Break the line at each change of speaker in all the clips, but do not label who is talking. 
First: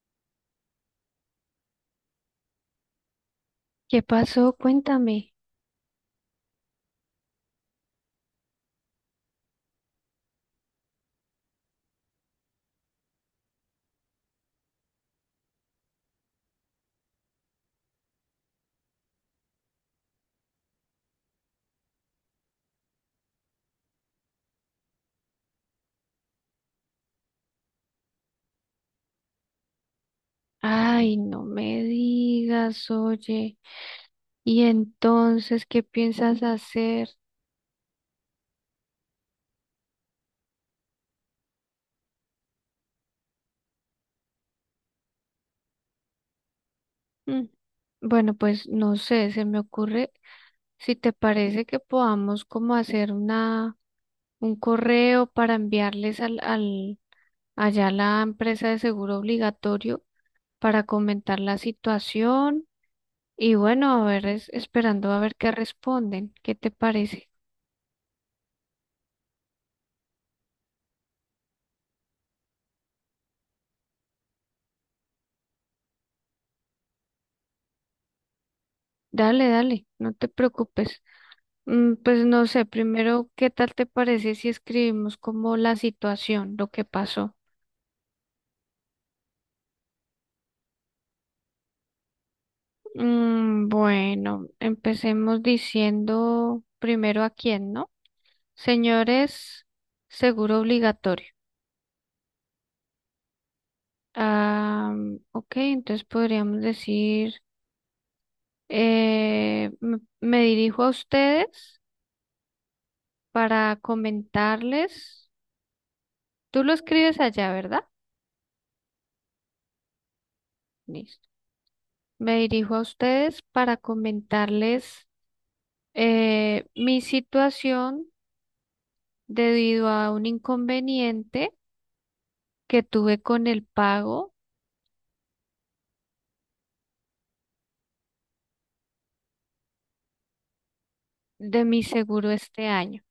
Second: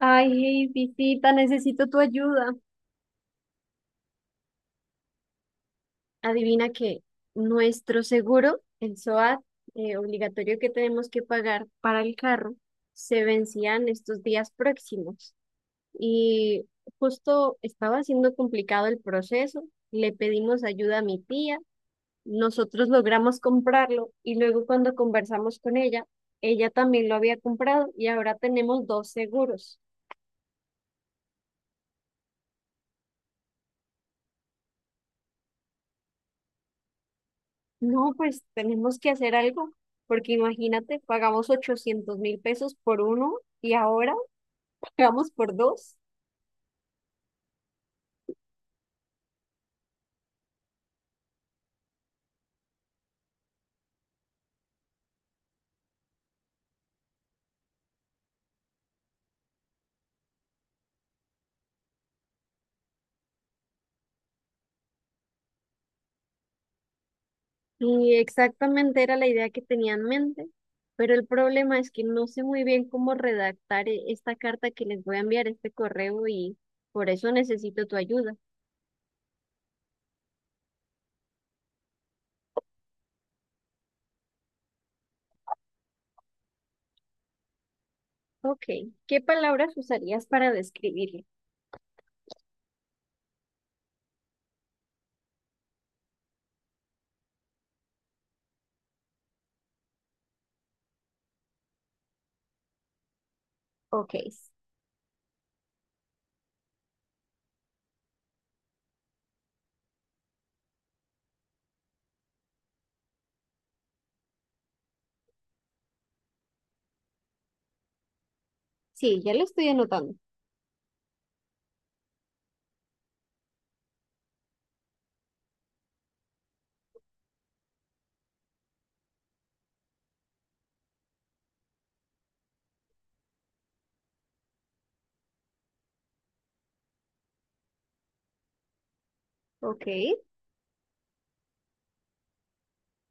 Ay, hey, visita, necesito tu ayuda.
¿Qué pasó? Cuéntame.
Adivina que nuestro seguro, el SOAT, obligatorio que tenemos que pagar para el carro, se vencía en estos días próximos. Y justo estaba siendo complicado el proceso, le pedimos ayuda a mi tía, nosotros logramos comprarlo y luego cuando conversamos con ella, ella también lo había comprado y ahora tenemos 2 seguros.
Ay, no me digas, oye. ¿Y entonces qué piensas hacer?
No, pues tenemos que hacer algo, porque imagínate, pagamos 800.000 pesos por uno y ahora pagamos por 2.
Mm, Bueno, pues no sé, se me ocurre si te parece que podamos como hacer una un correo para enviarles al, al allá a la empresa de seguro obligatorio para comentar la situación y bueno, a ver, esperando a ver qué responden. ¿Qué te parece?
Y exactamente era la idea que tenía en mente, pero el problema es que no sé muy bien cómo redactar esta carta que les voy a enviar, este correo, y por eso necesito tu ayuda.
Dale, dale, no te preocupes. Pues no sé, primero, ¿qué tal te parece si escribimos como la situación, lo que pasó?
Ok, ¿qué palabras usarías para describirlo?
Bueno, empecemos diciendo primero a quién, ¿no? Señores, seguro obligatorio.
Ok,
Ah, ok, entonces podríamos decir, me dirijo a ustedes para comentarles. Tú lo escribes allá, ¿verdad?
sí, ya lo estoy anotando.
Listo. Me dirijo a ustedes para comentarles mi situación debido a un inconveniente que tuve con el pago
Ok,
de mi seguro este año.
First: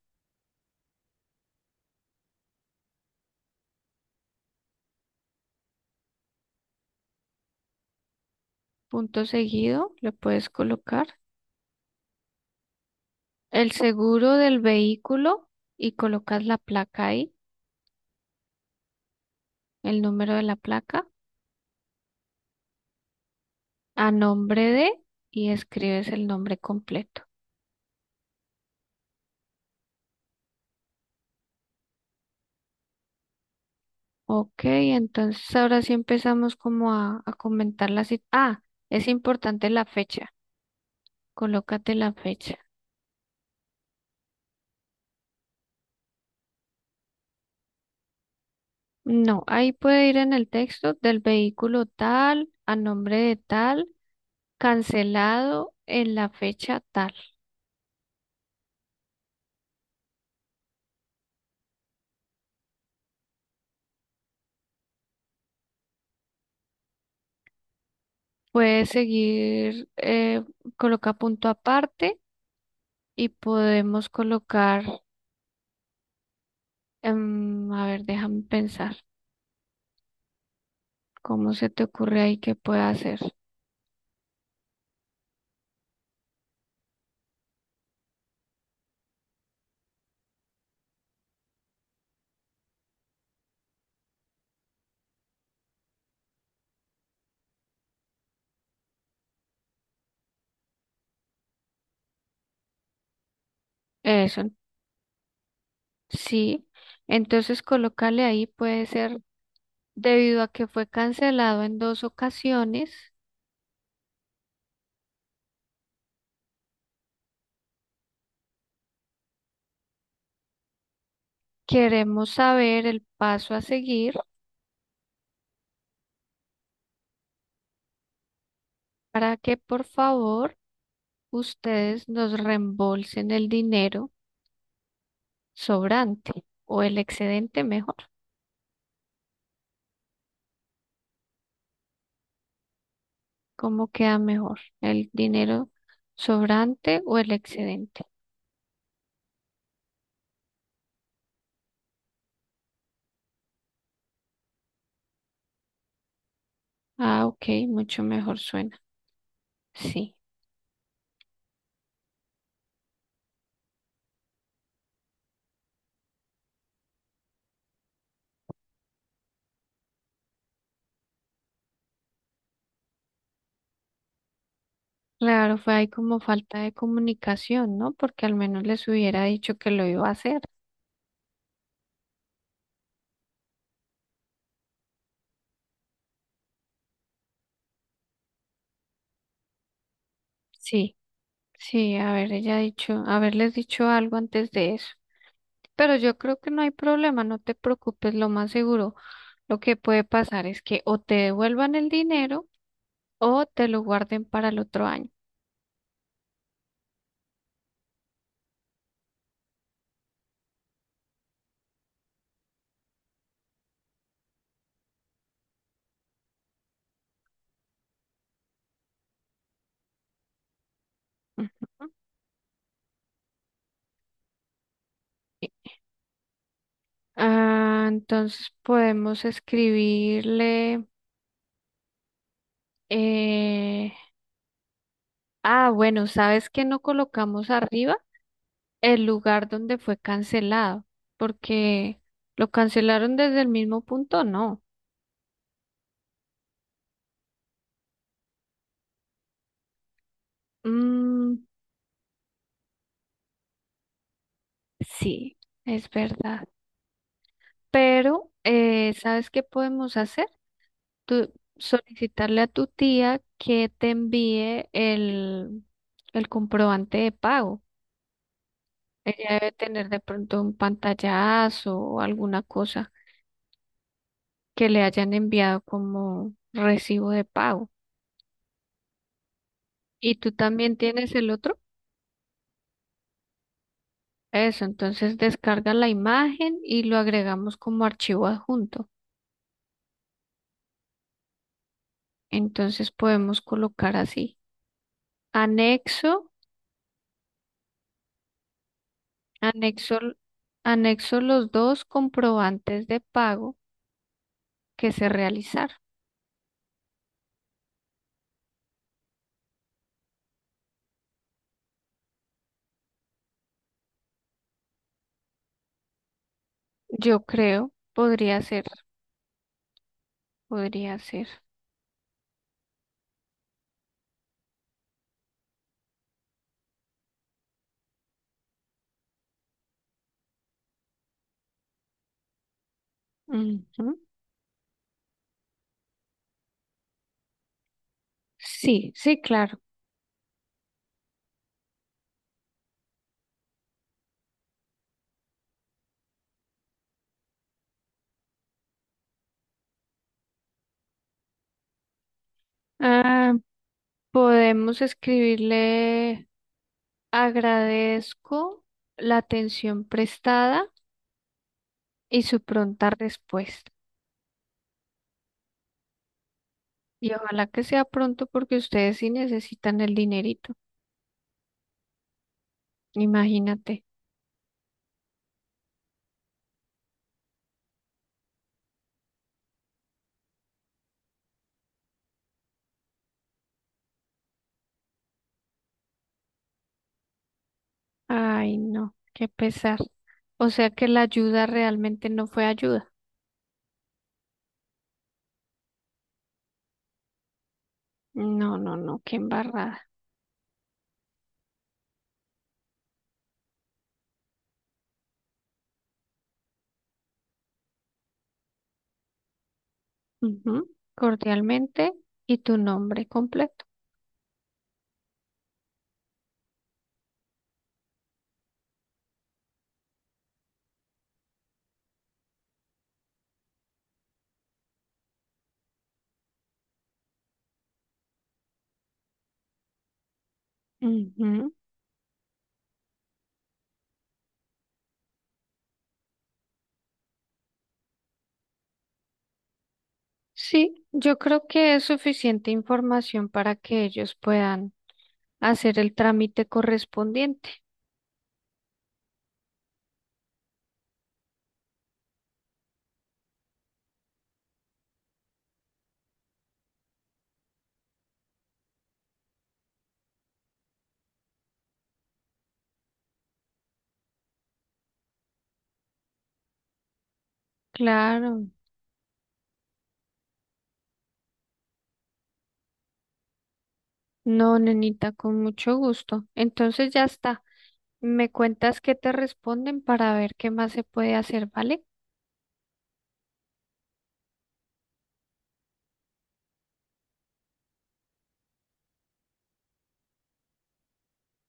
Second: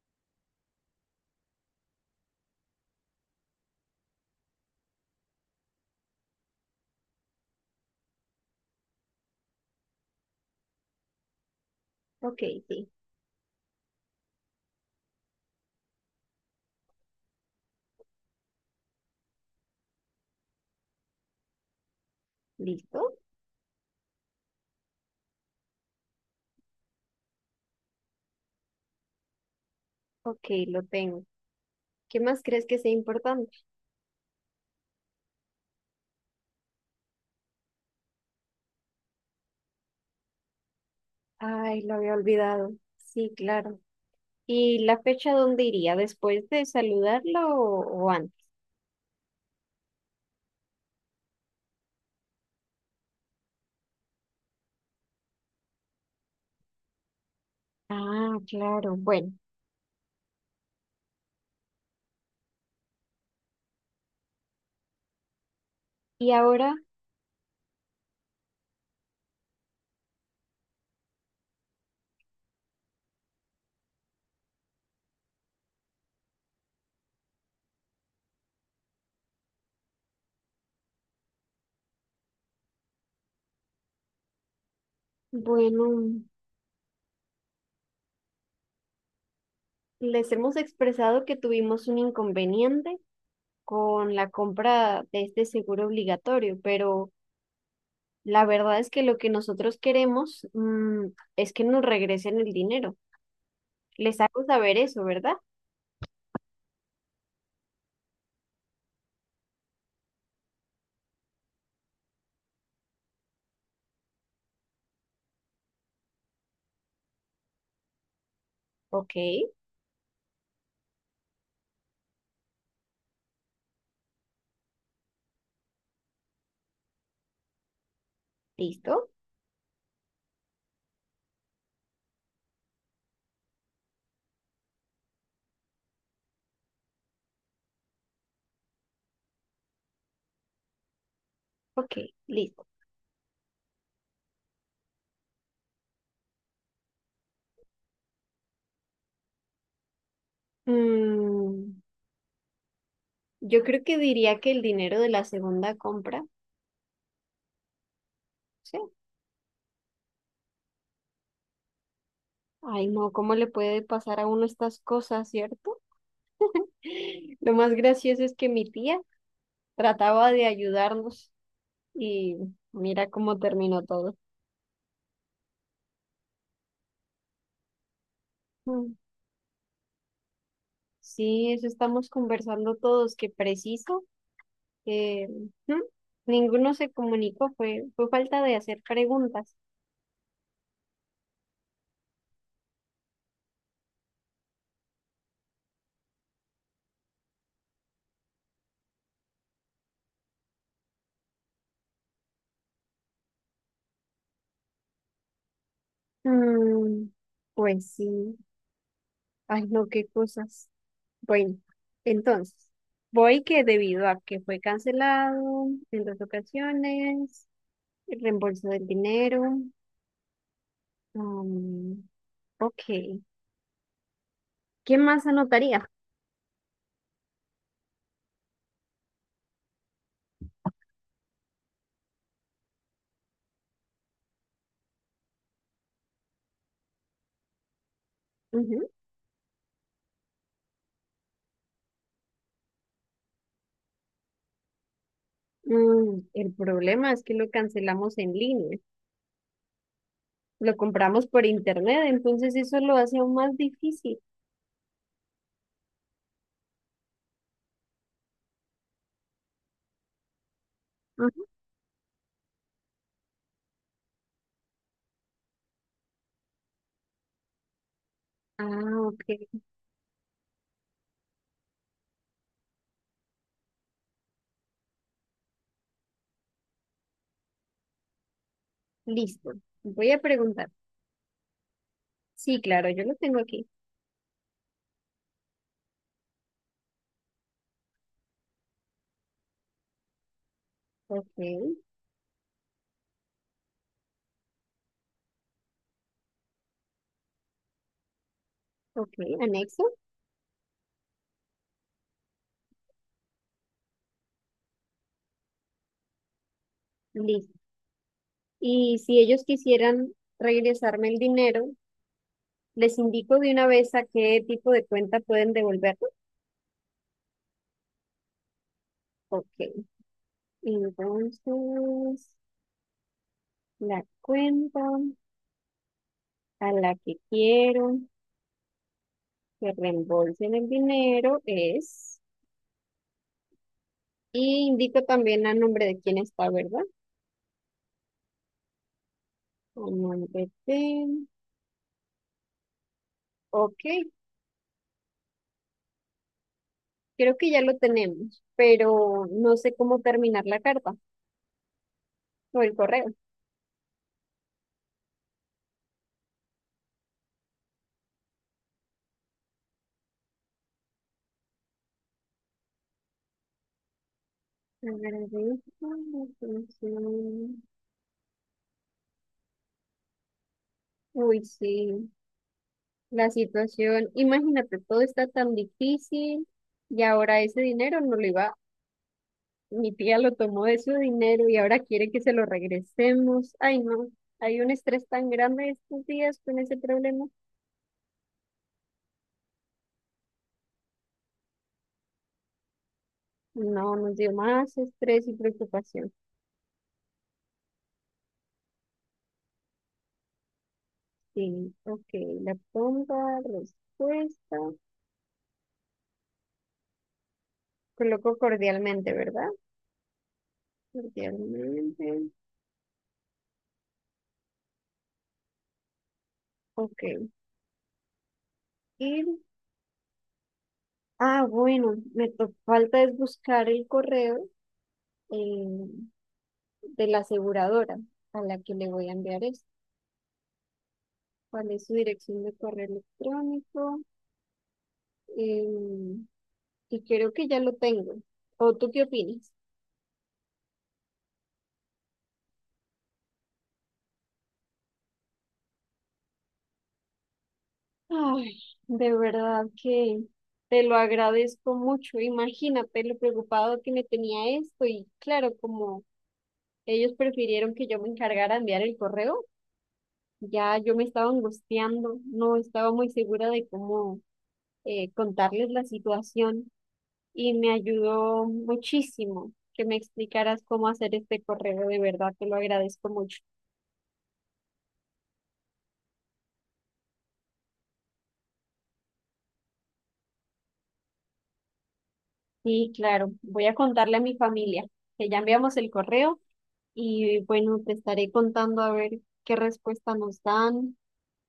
Punto seguido, le puedes colocar
ok, sí,
el seguro del vehículo y colocas la placa ahí, el número de la placa,
listo.
a nombre de y escribes el nombre completo.
Ok, lo tengo. ¿Qué más crees que sea importante?
Ok, entonces ahora sí empezamos como a comentar la cita. Ah, es importante la fecha.
Ay, lo
Colócate
había
la fecha.
olvidado. Sí, claro. ¿Y la fecha dónde iría? ¿Después de saludarla o, antes?
No, ahí puede ir en el texto del vehículo tal, a nombre de tal, cancelado en la fecha tal.
Ah, claro. Bueno, y ahora,
Puede seguir, coloca punto aparte y podemos colocar, a ver, déjame pensar, ¿cómo se te ocurre ahí que pueda hacer?
bueno, les hemos expresado que tuvimos un inconveniente con la compra de este seguro obligatorio, pero la verdad es que lo que nosotros queremos, es que nos regresen el dinero. Les
Eso,
hago saber eso, ¿verdad?
sí. Entonces, colócale ahí, puede ser, debido a que fue cancelado en dos ocasiones,
Ok,
queremos saber el paso a seguir
listo.
para que por favor ustedes nos reembolsen el dinero sobrante o el excedente mejor.
Ok, listo.
¿Cómo queda mejor? ¿El dinero sobrante o el excedente?
Mm, yo creo que diría que el dinero de la segunda compra,
Ah, ok, mucho mejor suena.
sí.
Sí.
Ay, no, ¿cómo le puede pasar a uno estas cosas, cierto? Lo más gracioso es que mi tía trataba de ayudarnos y mira cómo terminó todo.
Claro, fue ahí como falta de comunicación, ¿no? Porque al menos les
Mm.
hubiera dicho que lo iba a hacer.
Sí, eso estamos conversando todos, que preciso. eh, mm, Ninguno se comunicó, fue falta de hacer preguntas.
Sí, sí, haber ella dicho, haberles dicho algo antes de eso. Pero yo creo que no hay problema, no te preocupes, lo más seguro. Lo que puede pasar es que o te devuelvan el dinero o te lo guarden para el otro año.
Mm, pues sí, ay, no, qué cosas. Bueno, entonces, voy que debido a que fue cancelado en 2 ocasiones, el reembolso del dinero.
Ujú.
um, ok, ¿qué más anotaría?
Ah, entonces podemos escribirle. eh, Ah, bueno, ¿sabes que no colocamos arriba
Ujú.
el lugar donde fue cancelado? Porque lo cancelaron desde el mismo punto, no.
Mm, el problema es que lo cancelamos en línea, lo compramos por
Mm,
internet, entonces eso lo hace aún más difícil.
sí, es verdad. Pero, ¿sabes qué podemos hacer? Tú
Ujú.
solicitarle a tu tía que te envíe el comprobante de pago.
Ah,
Ella debe
ok,
tener de pronto un pantallazo o alguna cosa que le hayan enviado como recibo de pago.
listo. Voy
¿Y
a
tú
preguntar.
también tienes el otro?
Sí, claro, yo lo tengo aquí.
Eso, entonces descarga la imagen y lo agregamos como archivo adjunto.
Ok,
Entonces podemos colocar así. Anexo,
ok, anexo.
anexo, anexo los dos comprobantes de pago que se realizaron.
Listo. Y si ellos quisieran regresarme el dinero, les indico de una vez a qué tipo de cuenta pueden devolverlo.
Yo creo, podría ser,
Ok,
podría ser.
entonces la cuenta a la que quiero que reembolsen el dinero es,
Ujú.
y indico también a nombre de quién está, ¿verdad?
Sí, sí, claro.
A nombre de... Ok, creo que ya lo tenemos, pero no sé cómo terminar la carta o el correo.
Ah, podemos escribirle agradezco la atención prestada y su pronta respuesta.
Agradezco la
Y ojalá
atención.
que sea pronto porque ustedes sí necesitan el dinerito.
Uy, sí, la
Imagínate.
situación, imagínate, todo está tan difícil y ahora ese dinero no le va, mi tía lo tomó de su dinero y ahora quiere que se lo regresemos. Ay, no, hay un estrés tan grande estos días con ese problema.
Ay, no, qué pesar. O sea que la ayuda realmente no fue ayuda.
No, nos dio más estrés y preocupación.
No, no, no, qué embarrada.
Sí, ok, la pronta respuesta. Coloco cordialmente, ¿verdad?
Ujú. Cordialmente
Cordialmente.
y tu nombre completo.
Ok, ir. Ah, bueno, falta es buscar el correo eh, de la aseguradora a la que le voy a enviar esto.
Ujú.
¿Cuál es su dirección de correo electrónico? Em, y creo que ya lo tengo. ¿O tú qué opinas?
Sí, yo creo que es suficiente información para que ellos puedan hacer el trámite correspondiente.
Ay, de verdad que te lo agradezco mucho. Imagínate lo preocupado que me tenía esto y claro, como ellos prefirieron que yo me encargara de enviar el correo, ya yo me estaba angustiando, no estaba muy segura de cómo contarles la situación. Y me ayudó
Claro,
muchísimo que me explicaras cómo hacer este correo, de verdad te lo agradezco mucho.
no, nenita, con mucho gusto. Entonces ya está. Me cuentas qué te responden para ver qué más se puede hacer, ¿vale?
Sí, claro, voy a contarle a mi familia que ya enviamos el correo y bueno, te estaré contando a ver qué respuesta nos dan,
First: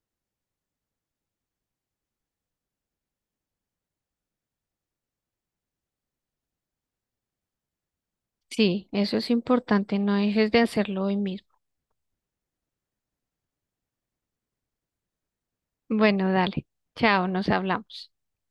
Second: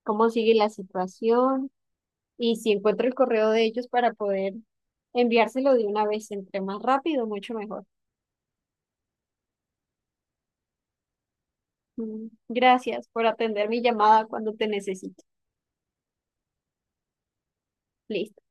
cómo sigue la situación y si encuentro el correo de ellos para poder enviárselo de una vez, entre más rápido, mucho mejor.
Sí, eso es importante. No dejes de hacerlo hoy mismo.
Mm, gracias por atender mi llamada cuando te necesito.
Bueno, dale. Chao, nos hablamos.
Listo.